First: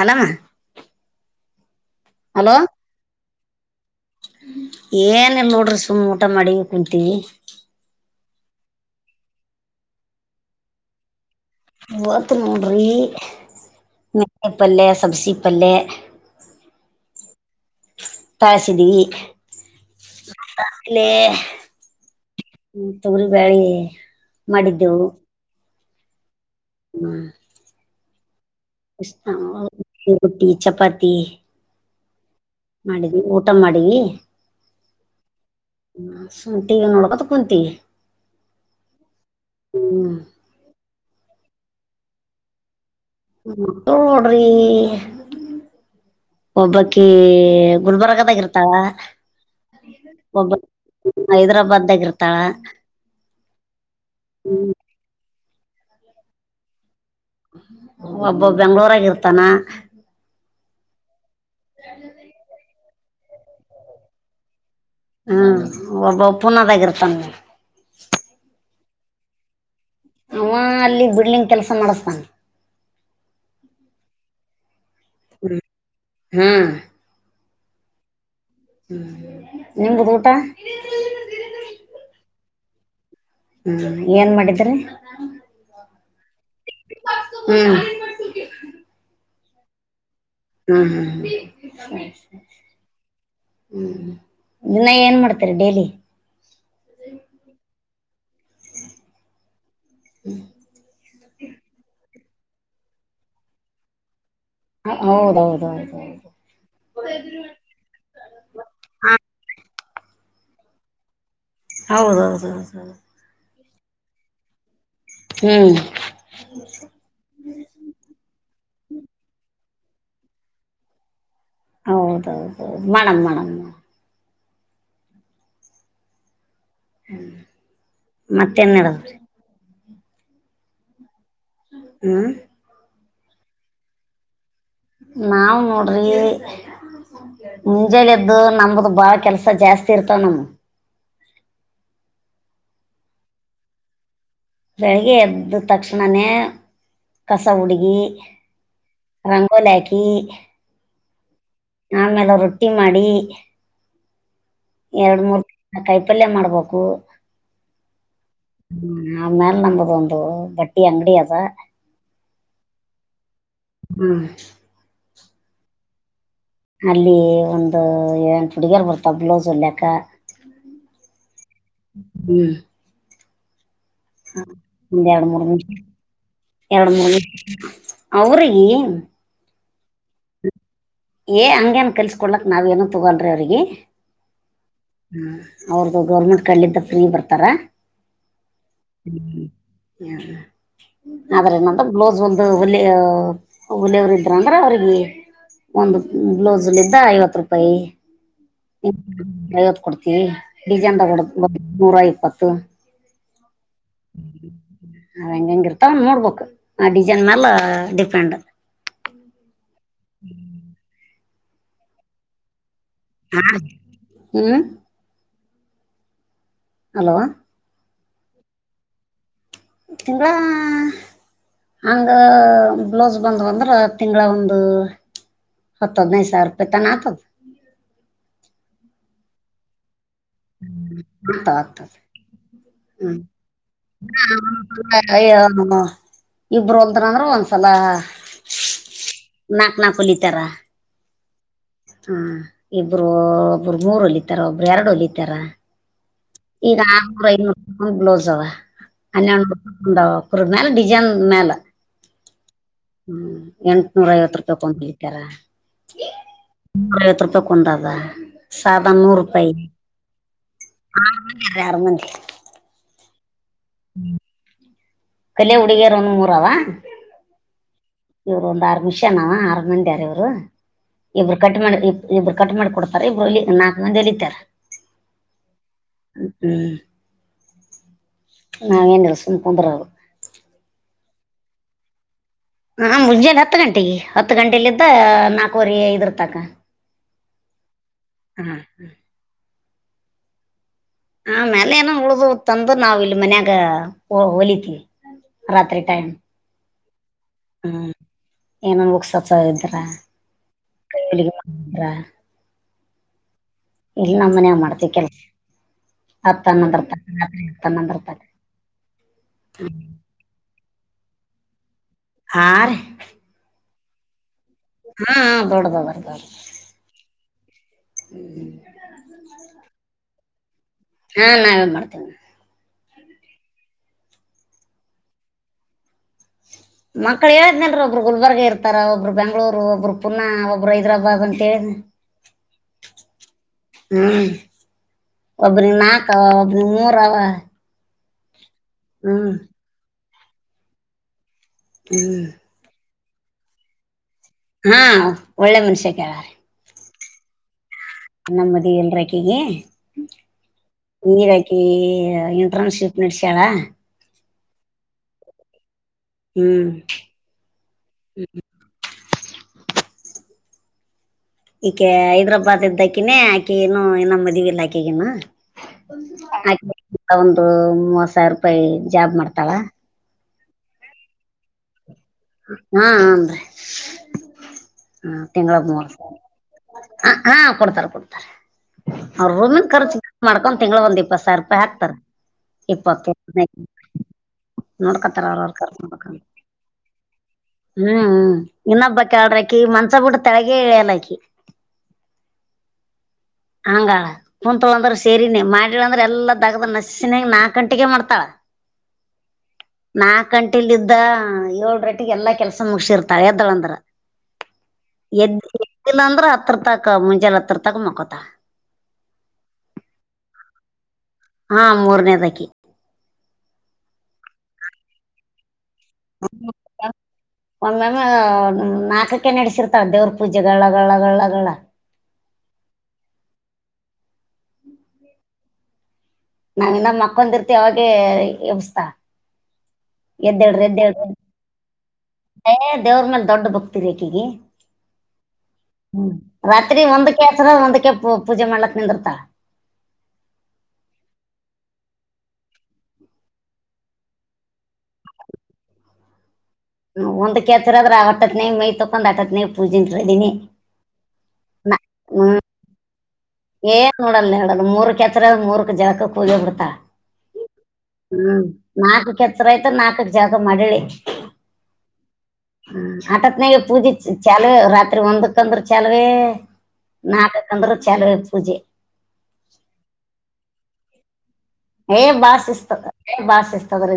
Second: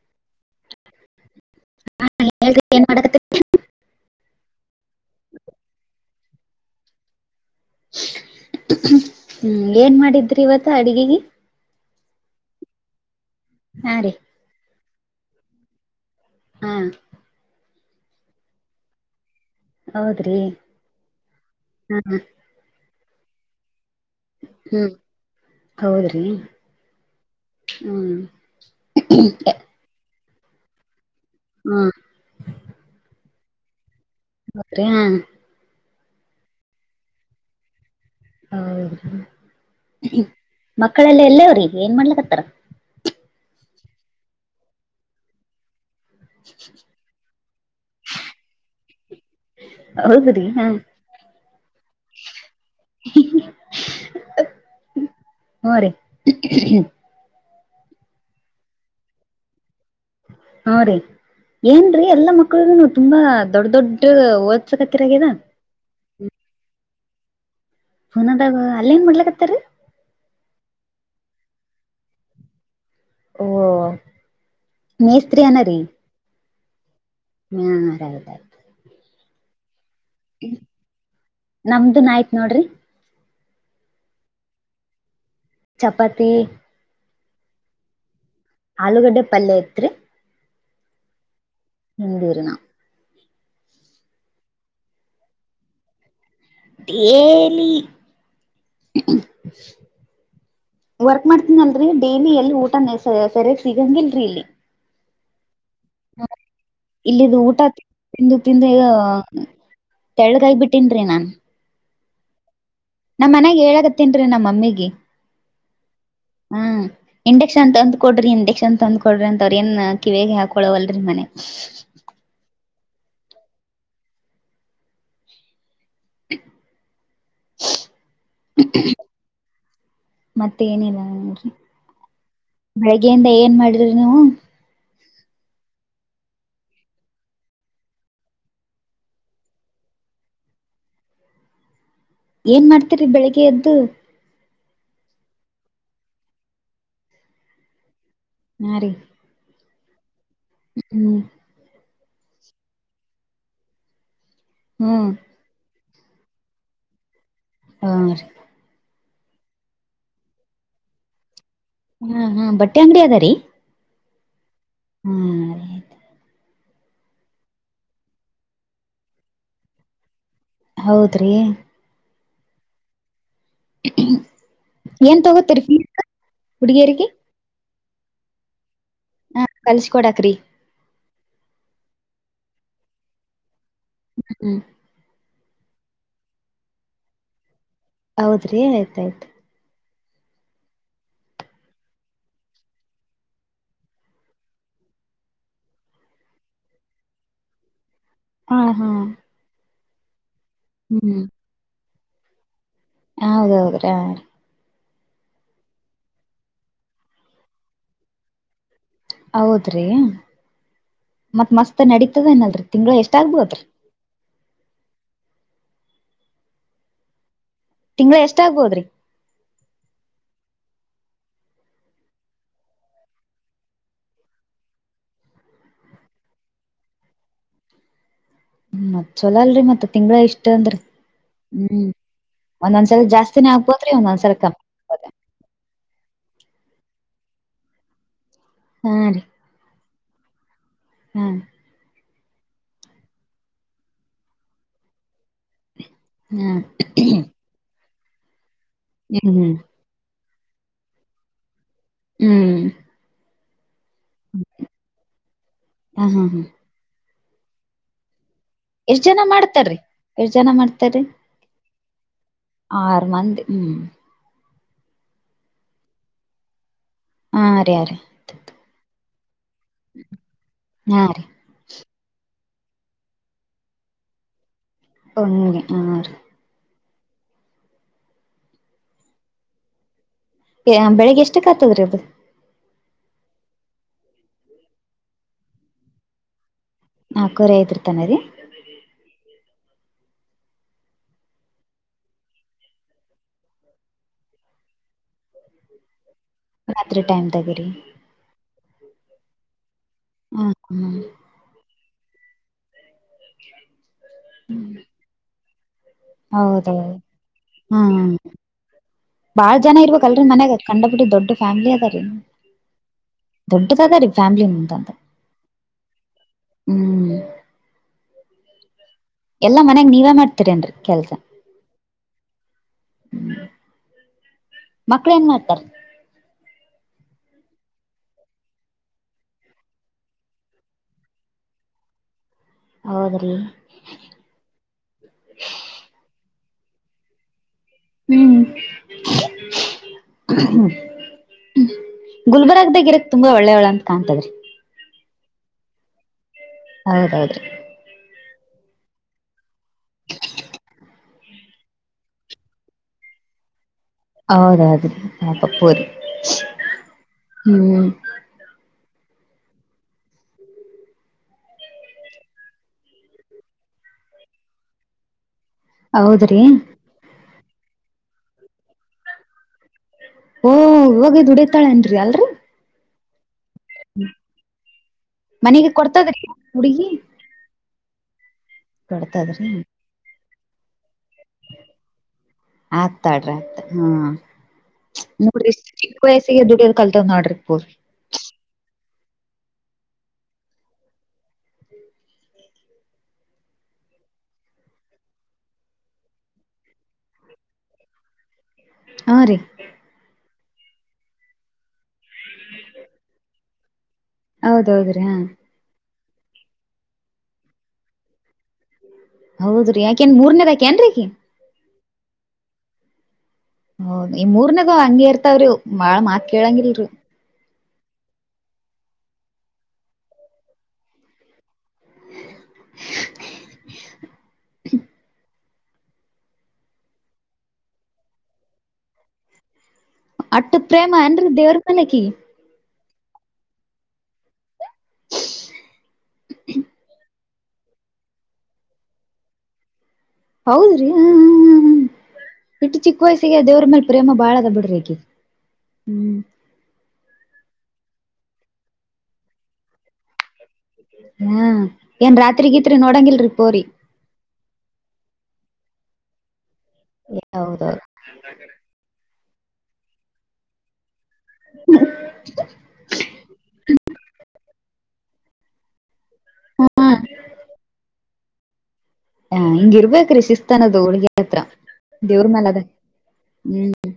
ಅಲಾಮ ಹಾ ಹೇಳ್ ಏನ್ ಮಾಡ ಏನಲ್ ನೋಡ್ರಿ ಸುಮ್ಮ ಊಟ ಮಾಡಿ ಕುಂತೀವಿ ಹ್ಮ್ ಏನ್ ಮಾಡಿದ್ರಿ ಇವತ್ತ ಅಡ್ಗೆಗೆ ಮೂವತ್ತು ಮೂಡ್ರಿ ಹಾ ರೀ ಮೆಲೆಾಯ ಪಲ್ೆ ಸಬ್ಸಿ ಪಲ್ೆ ಹ್ಮ್ ತಳ್ಸಿದೀವಿಲೆ್ಮ ಹೌದ್ರಿ ಹಾ ತಗರಿ ಬಳೆ ಹ್ಮ್ ಮಾಡಿದ್ದೆವುವು ಹೌದ್ರಿ ಹ್ಮ್ ಹ್ಮ್ ರೋಟ್ಟಿ ಚಪಾತಿ ಹ್ಮ ಮಾಡಿದಿ ಊಟ ಮಾಡಿದಿ ಅೆ ಹಾ ಸುಂತೀವಿ ನೋಡಕತ ಕುಂತೀವಿ ಹ ಹ್ಮ್ ಮಕ್ಕಳಲ್ಲ ಎಲ್ಲವ್ರ ಈ ಏನ್ ಮಾಡ್ಲಕ್ಕತ್ತಾರ ಹ ನೋಡ್ರಿ ಒಬ್ಬಕಿ ಗುಲ್ಬರ್ಗದಾಗ ಇರ್ತಾವ ಹೌದ್ರಿ ಒಬ್ಬ ಹಾ ಹೈದರಾಬಾದ್್ದಾಗ ಇರ್ತಾಳ ಹ ರೀ ಒಬ್ಬ ಬೆಂಗ್ಳೂರಾಗಿ ಇರ್ತಾನ ಹ ರರಿ ಏನ್ರೀ ಎಲ್ಲಾ ಮಕ್ಳಗೂನು ತುಂಬಾ ದೊಡ್ ದೊಡ್ಡ ಓದ ಕಕ್ಕಿರಗದಾ ಹ್ಮ್ ಒಬ್ಬ ಪುನದಾಗಿರ್ತಾನ ಪುನದಾಗ ಅಲ್ಲ ಏನ್ ಮಾಡ್ಲಕತ್ತಾರ ಅವ ಅಲ್ಲಿ ಬಿಡ್ಲಿಂಗ ಕೆಲಸ ಮಾಡಿಸತಾನ ಓ ಮೇಸ್ತ್ರಿಯನ ರೀ ಹ್ಮ್ ಹರದ ಹ್ಮ ನಿಮ್ದುದು ಊಟ ನಮ್ದುನ್ ಆಯ್ತ್ ನೋಡ್ರಿ ಹ್ಮ ಏನ್ ಮಾಡಿದ್ರಿ ಚಪಾತಿ ಹ್ಮ್ ಪಲ್ಲಯತ್ರಿ ಹ್ಮ್ ಹ್ಮ್ ಹ ನಾವ್ ಹ್ಮ್ ದನ್ನ ಏನ್ ಮಾಡ್ತರಿ ಡೈಲಿ ಲಿಿ ವರ್ಕ್ ಮಾಡ್ತೀನಿ ಅಲ್ರಿ ಡೈಲಿ ಎಲ್ಲಿ ಊಟ ಸೆರಿಯಾಗಿ ಸಿಗಂಗಿಲ್ರರಿ ಇಲ್ಲಿ ಹೌದೌದೌದು ಹ ಇಲ್ಲಿದು ಊಟ ತಿಂದು ತಿಂದ ಈಗ ತೆಳ್ಗೈ ಬಿಿಟ್ಟೇನ್ರೀ ನಾನ್ ಹೌದೌದೌದು ನಮ್ಮ್ ಮನ್ಯಾಗ ಹೇಳಕತ್ತೇನ್ ರೀ ನಮ್ಮ್ ಮಮ್ಮಿಗೆ. ಹ್ಮ್ ಹಾ ಇಂಡಕ್ಷನ್ ತಂದ್ ಕೊಡ್ರಿ ಇಂಡಕ್ಷನ್ ತಂದ್ ಕೊಡ್ರಿ ಅಂತ ಕಿವಗೆ ಹಾಕೊಳವಲ್ರರಿ ಮನೆ ಹೌದೌದೌದು ಮಣ್ ಮಣಮ ಹ ಮತ್ತೆನ್ಡ ಮತ್ತ ಏನಿಲ್ಲ ಹ್ಮ್ ಬೆಳಗ್ಯಿಂದ ಏನ್ ಮಾಡಿದ್ರಿ ನೀವು ನಾವ್ ನೋಡ್ರಿ ಮುಂಜಳೆದ್ದು ನಮ್ದ ಬಾಳ ಕೆಲ್ಸ ಜಾಸ್ತಿ ಇರ್ತವ ನಮ ಏನ್ ಮಾಡ್ತೀರಿ ಬೆಳಿಗ್ಗೆ ಎದ್ದು. ಬೆಳಗ್ಗೆ ಎದ್ದ್ ತಕ್ಷಣನೆ ಕಸ ಹುಡುಗಿ. ಹಾ ರೀ ರಂಗೋಲೆ ಹಾಕಿ. ಹ್ಮ್ ಆಮೇಲೆ ರೊಟ್ಟಿ ಮಾಡಿ. ಹ್ಮ್ ಎರಡು ಮೂರ್ ತರ ಕೈಪಲ್ಯ ಮಾಡ್ಬೇಕು. ಹಾರಿ. ನಮ್ಮನೇಲ್ ನಮ್ಗದೊಂದು ಬಟ್ಟಿ ಅಂಗಡಿ ಅದ. ಹಾ ಹಾ ಬಟ್ಟೆ ಅಂಗಡಿ ಅದಾರೀ. ಹ್ಮ್ ಹ್ಮ ರೀ ಅತು. ಅಲ್ಲಿ ಒಂದು ಎಂಟ್ ಹುಡುಗಿಯರ್ ಬರ್ತಾವ ಬ್ಲೈಸ್ ಹೊಲಿಯಕ್ಕ. ಹೌದ್ರಿ ಹ್ಮ್ ಹ ಒಂದ ಏನ್ ಎರಡು ಮೂರ್ ತಗೋತರಿ ನಿಮಿಷ ಫೀಸ್ ಎರಡ್ ಹುಡುಗಿಯರಿಗೆ ಮೂರ್ ನಿಮ ಹೌರಿ ಹಾ ಕಲ್ಸಕೊಡಕ್ರಿ. ಏ ಹಂಗೆನ್ ಕಲ್ಸ್ಕಡ್ಲಕ್ ನಾವ್ ಏನು ತೊಗೋಲ್ರಿ ಅವ್ರಿಗೆ. ಹ್ಮ್ ಹ್ಮ್ ಹ ಅವ್ರದುು ಗೌರ್ಮೆಂಟ್ ಕಡ್ಲಿಂದ ಫ್ರೀ ಬರ್ತಾರಾ. ಹೌದ್ರಿ ಆಯ್ತಾಯ್ತು. ಹ ಆದ್ರ ಏನಂದ್ರ ಬ್ಲೌಸ್ ವಲ್ದು ಹುಲಿ ಹೊಲಿಯವರು ಇದ್ರ ಅಂದ್ರ ಅವ್ರಿಗ್ ಒಂದು ಬ್ಲೌಸ್ ಹೊಲ್ದಿದ್ದ ಐವತ್ತು ರೂಪಾಯಿ. ಹಾ ಹಾ [unintelligible] ಐವತ್ತು ಕೊಡ್ತೀವಿ ಡಿಸೈನ್ದಾಗ ಹ್ಮ್ ಹೊಲ್ದ್ರೆ ನೂರ ಇಪ್ಪತ್ತು. ಹೌದೌದ್ರಿ ಹಾರಿ. ಅವ್ ಹೆಂಗೆಂಗ್ ಇರ್ತಾವ ನೋಡ್ಬೆಕು ಆ ಡಿಸೈನ್ ಮ್ಯಾಲ ಡಿಪೆಂಡ್. ಹೌದ್ರಿ ಹ್ಮ್ ಮತ್ ಮಸ್ತ್ ನಡೀತದೆನಲ್ರಿ ತಿಂಗಳ ಎಷ್ಟ್ ಆಗ್ಬೋದ್ರಿ. ಹ್ಮ ಹಲೋ ತಿಂಗಳ ಎಷ್ಟ ಆಗ್ಬೋದ್ರಿ. ತಿಂಗಳ ಹಂಗ ಬ್ಲೌಸ್ ಬಂದ್ವು ಅಂದ್ರ ತಿಂಗಳ ಒಂದು. ಹತ್ ಹದಿನೈದ್ ಸಾವಿರ್ ರೂಪಾಯ್ ತಾನ ಆತದ್. ಹ್ಮ ಮತ್ತ್ ಚಲೋ ಅಲ್ರಿ ಮತ್ ತಿಂಗಳ ಇಷ್ಟ ಅಂದ್ರೆ ಆಗ್ತಾವ ಹ್ಮ್. ಆಗ್ತದೆ ಒಂದೊಂದ್ಸರಿ ಹ್ಞೂ ಜಾಸ್ತಿನೇ ಆಗ್ಬೋದ್ರಿ ಒಂದೊಂದ್ಸಲಿ ಕಮ್ಮಿ ಆಗ್ಬೋದ ಇಬರು ಹೊಲ್ದ್ರಂದ್ರ ಒಂದ್ಸಲ. ಆ ರಿ ನಾಕ್ ವಲಿತರ. ಹ್ಮ್ ಹಾ ಇಬ್ರು ಒಬ್ರು ಮೂರು ಹೊಲಿತಾರ ಒಬ್ರು ಎರಡು ಹೊಲಿತಾರ. ಹಾ ಈಗ ಆರನೂರು ಐನೂರುಕ್ಕೂಂದ್ ಬ್ಲೌಸ್ ಅವ ಹನ್ನೊಂದ್ ಹ್ಮ್ ನೂರು [unintelligible] ಮ್ಯಾಲ್ ಡಿಜೈನ್ ಮ್ಯಲ. ಹ್ಮ್ ನೂರ ಐವತ್ತು ರೂಪಾಯಿ ಕೊಂದ್ ಹೆಳ್ತಾರ ಹ ಹಾ ಹಾ ನೂರ ಐವತ್ತು ರೂಪಾಯಿ ಕೊಂದದ. ಎಷ್ಟ ಜನ ಮಾಡ್ತಾರೀ ಎಷ್ಟ ಜನ ಮಾಡ್ತಾರೀ. ಯಾರ ಮಂದ [unintelligible] ಆರ್ ಮಂದಿ. ಹ್ಮ್ ಕಲ್ಯ ಹುಡುಗಿಯರು ಒನ್ ಮೂರವಾ ಹಾಂ ರೆ ಅ ರೀ ಇವರು ಒಂದ್ ಆರು ನಿಮಿಷನಾವ ಆರ ಮಂದಿಣರಣ್ಣ ಹಾ ಇವ್ರು ರೀ ಇಬ್ರು ಕಟ್ ಮಾಡ ಇಬ್ರು ಕಟ್ ಮಾಡಿ ಕೊಡ್ತಾರ ಇಬ್ರು ನಾಲ್ಕು ಮಂದಿಲಿ ಇತಾರೆ ಹಗೆ ಹ ರ ನಾಂಗ ಎಸ ಪೂಂತರದು ಕತದೆರ ಅದು ನಾ ಮುಂಜಾಲೆ ಹತ್ತು ಗಂಟೆಗೆ ಹತ್ತು ಗಂಟೆಲಿದ್ದ ನಾಲ್ಕವರೆ ಇದರ್ತಕ ನಾ ಕರಿಯ್ ರೀ ಹಾ ಹಾ ಆ ಮ್ಯಾಲ ಏನ ಉಳ್ದ ತಂದ ನಾವ್ ಇಲ್ಲಿ ಮನ್ಯಾಗ ಹೊಲತಿವಿ ರಾತ್ರಿ ಟೈಮ ರಾತ್ರಿ ಟೈಮ ತಗರಿ ಏನನ್ ಬುಕ್ಸಸ ಹ್ಮ್ ಹ್ಮ್ ಇದ್ರ್ರ ಇಲ್ಲ ನಮ್ಮ ಮನ್ ಮಾಡ್ತಿ ಕೆಲ್ಸ ಹತ್ತ್ ಹನ್ನೊಂದರ ಹೌದೌದು ತಕ ರಾತ್ರಿ ಹತ್ತ್ ಹನ್ನೊಂದರ ಹ್ಮ್ ತಕ ಬಾಳ್ ಜನ ಇರ್ಬೇಕಕ್ ಅಲ್ರ ಮನ್ಯಾಗತ್ತ ಕಂಡ ಬಿುಡಿ ದೊಡ್ ಫ್ಯಾಮಲಿ ಅದಲ್ಲಿ ಆ ಒ ತ ಫ್ಯಾಮ್ಲಿ ಮುಂದ ಅಂತ ದೊಡ್ಡದದ ರೀ ದೊಡ್ಡದ ಹ್ಮ ಎಲ್ಲಾ ಮನ್ಯಗ್ ನೀವೇ ಮಾಡ್ತೀರಿನ್ರಿ ಹಾ ನಾವೇ ಮಾಡ್ತೇನೆ ಮಕ್ಳ ನ್ ಮಾಡ್ತಾರ ಮಕ್ಳ ಹೇಳಿದ್ನನ್ಲ್ ಒಬ್ರು ಗುಲ್ಬರ್ಗ ಇರ್ತಾರ ಒಬ್ರು ಬೆಂಗಳೂರು ಒಬ್ರು ಪುನ ಒಬ್ರು ಹೈದರಾಬಾದ್ ಅಂತ ಹೇಳ ಹೌದ್ರಿ ಹ್ಮ್ ಒಬ್ಬರಿ ಮಾತ ನೂರವ ಹ್ಮ್ ಹ್ಮ್ ಹ್ಮ ಹ್ಮ್ ಗುಲ್ಬರ್ಗ್ದಾಗ ಇರಕ್ ತುಂಬಾ ಒಳ್ಳೆ ಒಳ ಅಂತ ಕಾಣ್ತದ್ರಿ ಹಾ ಒಳ್ಳೆ ಮನುಷ್ಯ ಕೇಳ್ರ ಹೌದೌದ್ರಿ ನಮ್ಮದಿ ಎಲ್ರಕ್ಕೆಗೆ ನೀರಾಕಿ ಇಂಟರ್ನ್ಶಿಪ್ ನಡಸಾಳ ಹೌದೌದು ಪಪ್ಪೂರಿ ಹ್ಮ್ ಹ್ಮ್ ಹ್ಮ ಈಕೆ ಹೈದ್ರಾಬಾದ್ ಇದ್ದಕಿನೇ ಆಕೆ ಏನು ನಮ್ಮ ಮದವಿ ಇಲಾಖೆಗನಾ ಹೌದ್ರಿ ಒಂದು ಮೂವತ್ ಸಾವಿರ ರೂಪಾಯಿ ಜಾಬ್ ಮಾಡ್ತಾವ ಓ ಇವಾಗದುಡತಾಳೆ ಅನ್ರರಿ ಅಲ್ರ ಹಾ ನನ್್ರರಿ ಹ ತಿಂಗಳ ಮನೆಗೆ ಮೂರು ಕೊಡ್ತದ್ರಿ ಹುಡುಗಿ ಹಾ ಕೊಡ್ತಾರ ಕೊಡ್ತ ಅವ್ರ ಕೊಡ್ತದ್ರಿ ರೂಮಿನ್ ಖರ್ಚು ಮಾಡ್ಕೊಂಡ್ ತಿಂಗ್ಳ ಒಂದ್ ಇಪ್ಪತ್ ಸಾವಿರ ರೂಪಾಯಿ ಹಾಕ್ತಾರ ಇಪ್ಪ ಆತಾಡ್ರಿ ಆತ್ ಹಾ ನೋಡ್ಕತರ ಅವ್ರವ ನೋಡ್ರಿ ಕ ಚಿಕ್ಕ ನೋಡ್ಕ ವಯಸ್ಸಿಗೆ ದುಡಿಯೋದ್ ಕಲ್ತವ್ ನೋಡ್ರಿ ಪೂರ್ ಹ್ ಇ ಕಡರಾಕಿ ಮಂಚಪುಟ್ಟ ತಳಗೆ ಇಾಲಕಿ ಹಂಗಳ ಕುತ್ ಅಂದ್ರ ಸೇರಿನೇ ಮಾಡಿಳ ಅಂದ್ರ ಎಲ್ಲಾ ದಗ್ದ ನಸಿನಾಗ ನಾಕಕ್ ಗಂಟೆಗೆ ಮಾಡ್ತಾಳ ಹಾ ರೀ ಕಂಟಿಲ್ ಇದ್ದ ಏಳ ರಟ್ಟಿಗೆ ಎಲ್ಲಾ ಕೆಲ್ಸ ಮುಗಸಿರ್ತಾಳ ಎದ್ದಳಂದ್ರ ಹೌದೌದ್ರಿ ಹಾ ಇಲ್ಲ ಅಂದ್ರ ಹತ್ರ ತಕ ಮುಂಜೆ ಹತ್ರಿರ ತಕ ಮಕೊತ ಹೌದ್ರಿ ಯಾಕಏನ್ ಮೂರ್ನೇದಾಕಏನ್ರೀಗ ಹ ಮೂರನೇದಕ್ಕೆ ಹದ ಈ ಮೂರ್ನಗ ಹಂಗಿ ಇರ್ತಾವ್ರಿ ಬಾಳ ಮಾತ್ ಕೇಳಂಗಿಲ್ರಿ ಒಮ್ಮ ನಾಲ್ಕಕ ನಡೆಸಿರ್ತಾರ ದೇವ್ರ ಪೂಜೆಗಳಳಗಳಗಳಳಗಳ ನಾವ ಇ ನ ಮಕ್ಕಂದ ಇರ್ತಿ ಯಾವಾಗೆ ವ್ಯಸ್ಥ ಅಟ್ಟ ಎದ್ದೇಳ್ರ ಪ್ರೇಮ ಎದ್ದೇ್ರಿ ಏನ್ರಿ ದೇವ್ರ ಮೇಲೆ ಆಕಿಗಿ ದೇವ್ರ ಮೇಲೆ ದೊಡ್ಡ ಬಕ್ತಿ ರ ಕೀಗ ಹ್ಮ ರಾತ್ರಿ ಒಂದಕ್ಕೆ ಹೆಸರ ಒಂದಕ್ಕೆ ಪೂ ಪೂಜೆ ಮಾಡ್ಲಕ್ ನಿಂದರ್ತ ಹೌದ್ರಿ ಹ ಇಟ್ಟು ಚಿಕ್ಕ ವಯಸ್ಸಿಗೆ ದೇವ್ರ ಮೇಲೆ ಪ್ರೇಮ ಬಾಳ ಅದ ಬಿಡ್ರಿಗ ಹ್ಮ್ ಒಂದ್ ಕೇತಿರದ್ರ ಆಟ್ಟತ್ನೇ ಮೈ ತಕೊಂಡ್ ಅಟ್ಟತ್ನೇ ಪೂಜೆನ್ರ ಇದೀನಿ ಹಾ ಏನ್ ರಾತ್ರಿಗತ್ರಿ ನೋಡಂಗಿಲ್ರಿ ಪೋರಿ ಏನ್ ನೋಡಲ್ಲ ಹೇಳಲ್ ಮೂರ್ಕ್ ಹೆತ್ರರ ಮೂರ್ಕ್ ಜಗಕ್ಕ ಕೂಗಿ ಬಿಡ್ತಾ ಹೌದೌದು ಹ್ಮ್ ನಾಕಕ್ ಎತ್ತರ ಆಯ್ತ ನಾಲ್ಕಕ್ ಜಾಗ ಮಾಡಲಿ ಹ ಆಟತ್ ನ ಪೂಜೆ ಚಾಲ ರತ್ ರಾತ್ರಿ ಒಂದಕ್ಕ ಅಂದ್ರ ಚಲುವೇ ನಾಲ್ಕಕ್ ಅಂದ್ರ ಚಲುವ ಪೂಜೆ ಹ ಹಿಂಗಿರ್ಬೇಕೇ ರೀ ಶಿಸ್ತನದ ಹಗೆ ಏ ಬಾಾಸಿಸ್ತ ಹ್ಮ್ ಬಾಾಸಿಸ್ತದ್ರ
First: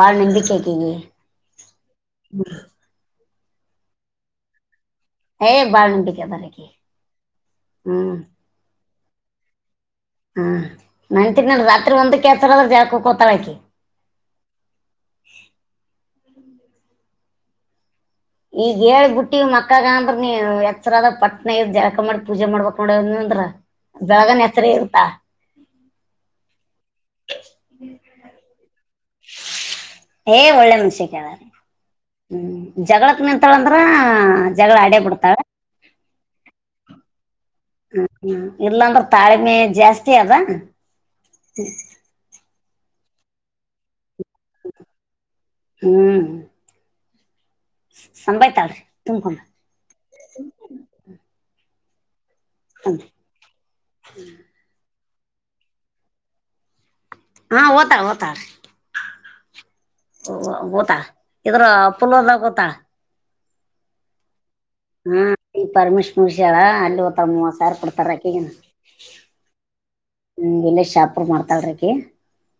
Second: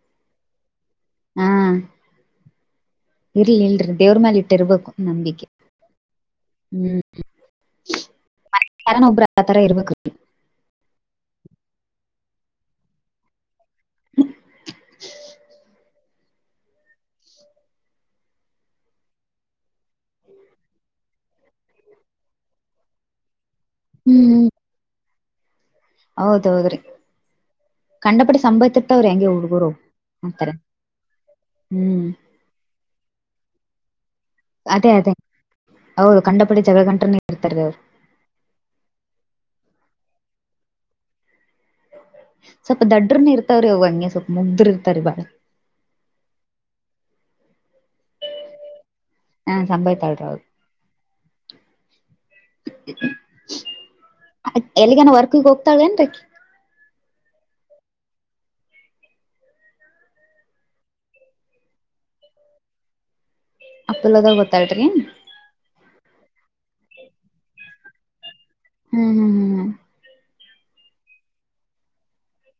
ಬಾಳ ನಂಬಿಕಕ ಈ ಹಾ ಇರ್ಲಿ ಇಲ್ರಿ ದೇವ್ರ ಮಾಲ ಇಟ್ಟಿರ್ಬೇಕು ನಂಬಿಕೆ ಏ ಬಾಳ್ ನಂಬಿಕೆ ಅದಾರ ಆಕಿ ಹ್ಮ್ ಹ್ಮ್ ಮ ಕಾರನ್ ಒಬ್ಬರತರ ಇರವ ಕ ನನ್ಂತಿನ ರಾತ್ರಿ ಒಂದ ಕೆಸರದ್ರ ಜಾ ಕೋತಾಳಾಕಿ ಈಗ ಹೇಳ್ಬ ಬಿಟ್ಟಿ ಮಕ್ಕಗ ಅಂದ್ರ ನೀ ಎಚ್ಚರದ ಪಟ್ನ ಜಳಕ ಮಾಡಿ ಪೂಜೆ ಮಾಡ್ಬೇಕಕ್ ನೋಡವ ನೀ ಅಂದ್ರ ಬಗನ್ ಹ್ಮ್ ಹೆತ್ರರ ಇರುತಾ ಹೌದೌದ್ರಿ ಕಂಡಪಟ್ಟ ಸಂಭವ ಮತ್ತವ್ರ ಹೆಂಗಗೆ ಹುಡ್ಗರು ಏ ಅಂತಾರೆ ಒಳ್ಳೆ ಮನುಷ್ಯ ಕೇಳಾರ ಹ್ಮ್ ಹಾ ಜಗಳ ಅದೇ ಅಡ ಅದೇ ಬಿಡ್ತಾಳೆ ಹೌದು ಕಂಡಪಿ ಜಗಳ ಗಂಟನ ಹ ಇಲ್ಲಾಂದ್ರೆ ತಾಳ್ಮೆ ಜಾಸ್ತಿ ಅದ ಸ್ವಲ್ಪ ದಡ್ಡ್ರನ ಇರ್ತವ್ರಿ ಅವ ಹಂಗೆ ಸ್ವಲ್ಪ ಮುಗ್ದ್ರಿ ಇರ್ತಾರಿರಿ ಬಾಳ ಸಂಭಯ್ತಲ್್ರರಿ ಹಾ ಸಂಭವ ತಾಳರದು ತುಂಬ್ರಿ ಎಲ್ಲಿಗನ ವರ್ಕ್ಗೆ ಹೋಗ್ತಾಳೇಏನ್ರಿೀ ಹಾ ಓತಾ ಓತ ಗೊತ್ತಾ ಇದ್ರ ಪುಲದ ಗೊತ್ತಾ ಅಪ್ಪ್ದಲ್ಲದ ಹಾ ಈ ಪರಮೇಶ್ ಮುರ್ಷಾರ ಅಲ್ಲಿತ್ತ ಸಾರ ಕೊಡ್ತಾರಕ್ಕಗ ಹ್ಮ್ ಹ್ಮ್ ಹ್ಮ್ ಹ್ಮ ಹ ಎಲ್ಲೇ ಶಾಪ ಮಾಡ್ತಾಳ್ರಕಿ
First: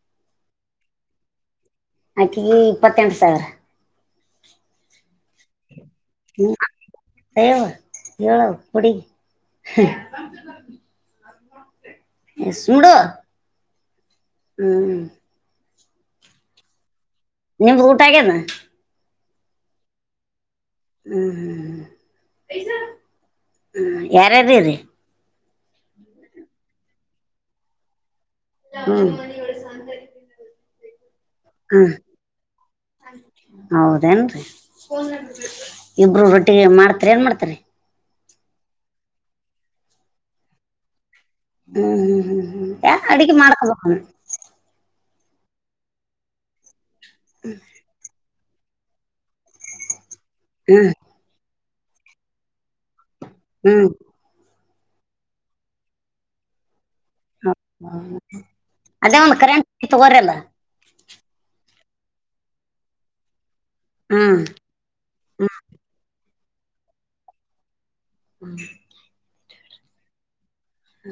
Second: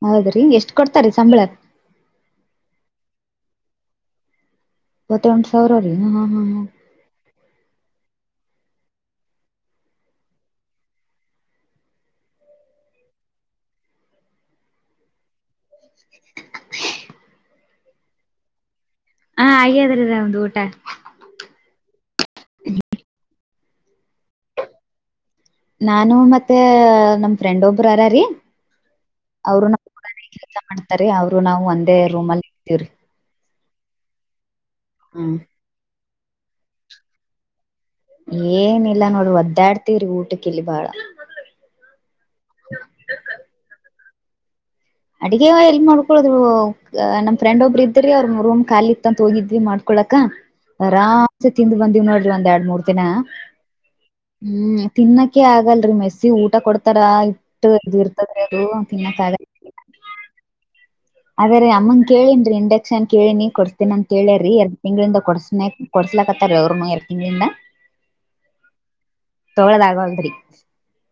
ಹೌದ್ರಿ ಎಷ್ಟ್ ಕೊಡ್ತಾರಾ ಸಂಬಳ ಆಕಿಗೆ ಇಪ್ಪತ್ತೆಂಟು ಸಾವಿರ ಇಪ್ಪತ್ತೆಂಟು ಸಾವಿರ ರೀ ಹಾ ಹಾ ಹಾ ಸಯವ ಹೇಳೋ ಕುಡಿ ಸುಡ ಹ್ಮ್ ನಿಮ್ದು ಊಟಾಗ್ಯನ ಹಾ ಅಯ್ಯದ್ರದ ಒಂದು್ ಊಟ ಹ್ಮ್್ಮ ಯಾರಾರಿ ರೀ ನಾನು ಮತ್ತೆ ನಮ್ ಫ್ರೆಂಡ್ ಒಬ್ಬರು ಅರಾರೀ ಅವರು ನ ಕೆಲ್ಸ ಮಾಡ್ತಾರ ಅವರು ನಾವು ಒಂದೇ ರೂಮಿನಲ್ಲಿಇತೀವ್ರಿ ಹೌದೇನ್ರಿ ಇಬ್ರು ರೊಟ್ಟಿ ಮಾಡ್ತರಿ ಏನ್ ಮಾಡ್ತರಿ ಏನಿಲ್ಲ ನೋಡ್ರಿ ಒದ್ದಾಡ್ತವ್ರಿ ಊಟಕ್ಕಿಲ್ಲಿ ಬಾಳ ಹೂ ಹೂ ಹೂ ಹೂ ಯ ಅಡ್ಗೆ ಮಾಡ್ಕೊಬ ಅಡಗೆ ಎಲ್ ಮಾಡ್ಕೊಳ್ ನಮ್ಮ ಫ್ರೆಂಡ್ ಒಬ್ರು ಇದ್ರ ಅವ್ರು ರೂಮ್ ಖಾಲಿ ಇತ್ತಂತ ಹೋಗಿದ್ವಿ ಮಾಡ್ಕೊಳಕ ಹ್ಮ್ ಆರಾಮ ತಿಿಂದ್ ಬಂದಿವ್ ನೋಡ್ರಿ ಒಂದ ಎಡು ಮೂರ್ ದಿನ ಹೂ ಹೂ ತಿನ್ನಕ್ಕೆೆ ಆಗಲ್ರರಿ ಮೆಸ್ಸಿ ಊಟ ಕೊಡ್ ತರ ಇಟ್ಟು ಇದು ಇರ್ತದೆ ಅದು ತಿನ್ನಕ್ಕ ತಗರಲ್ಲ ಅದ್ರೀ ಅಮ್ಮನ್ ಕೇಳನ್ರಿ ಇಂಡಕ್ಷನ್ ಕೇಳಿ ನೀ ಕೊಡ್ತಿ ಮತ್ತ ನನ್ ಹ್ಮ್ ಕೇಳ್ಯ್ರರಿ ಎರಡ್ ತಿಂಗಳಿಂದ ಹ್ಮ್ ಕೊಡ್ಸನ ಕೊಡ್ಸ್ಲಕತ್ತಾರೀ ಅವರುನು ಎರಡ್ ತಿಂಗಳಿಂದ ತೊಗಳೋದಾಗಲ್ರಿ ಹ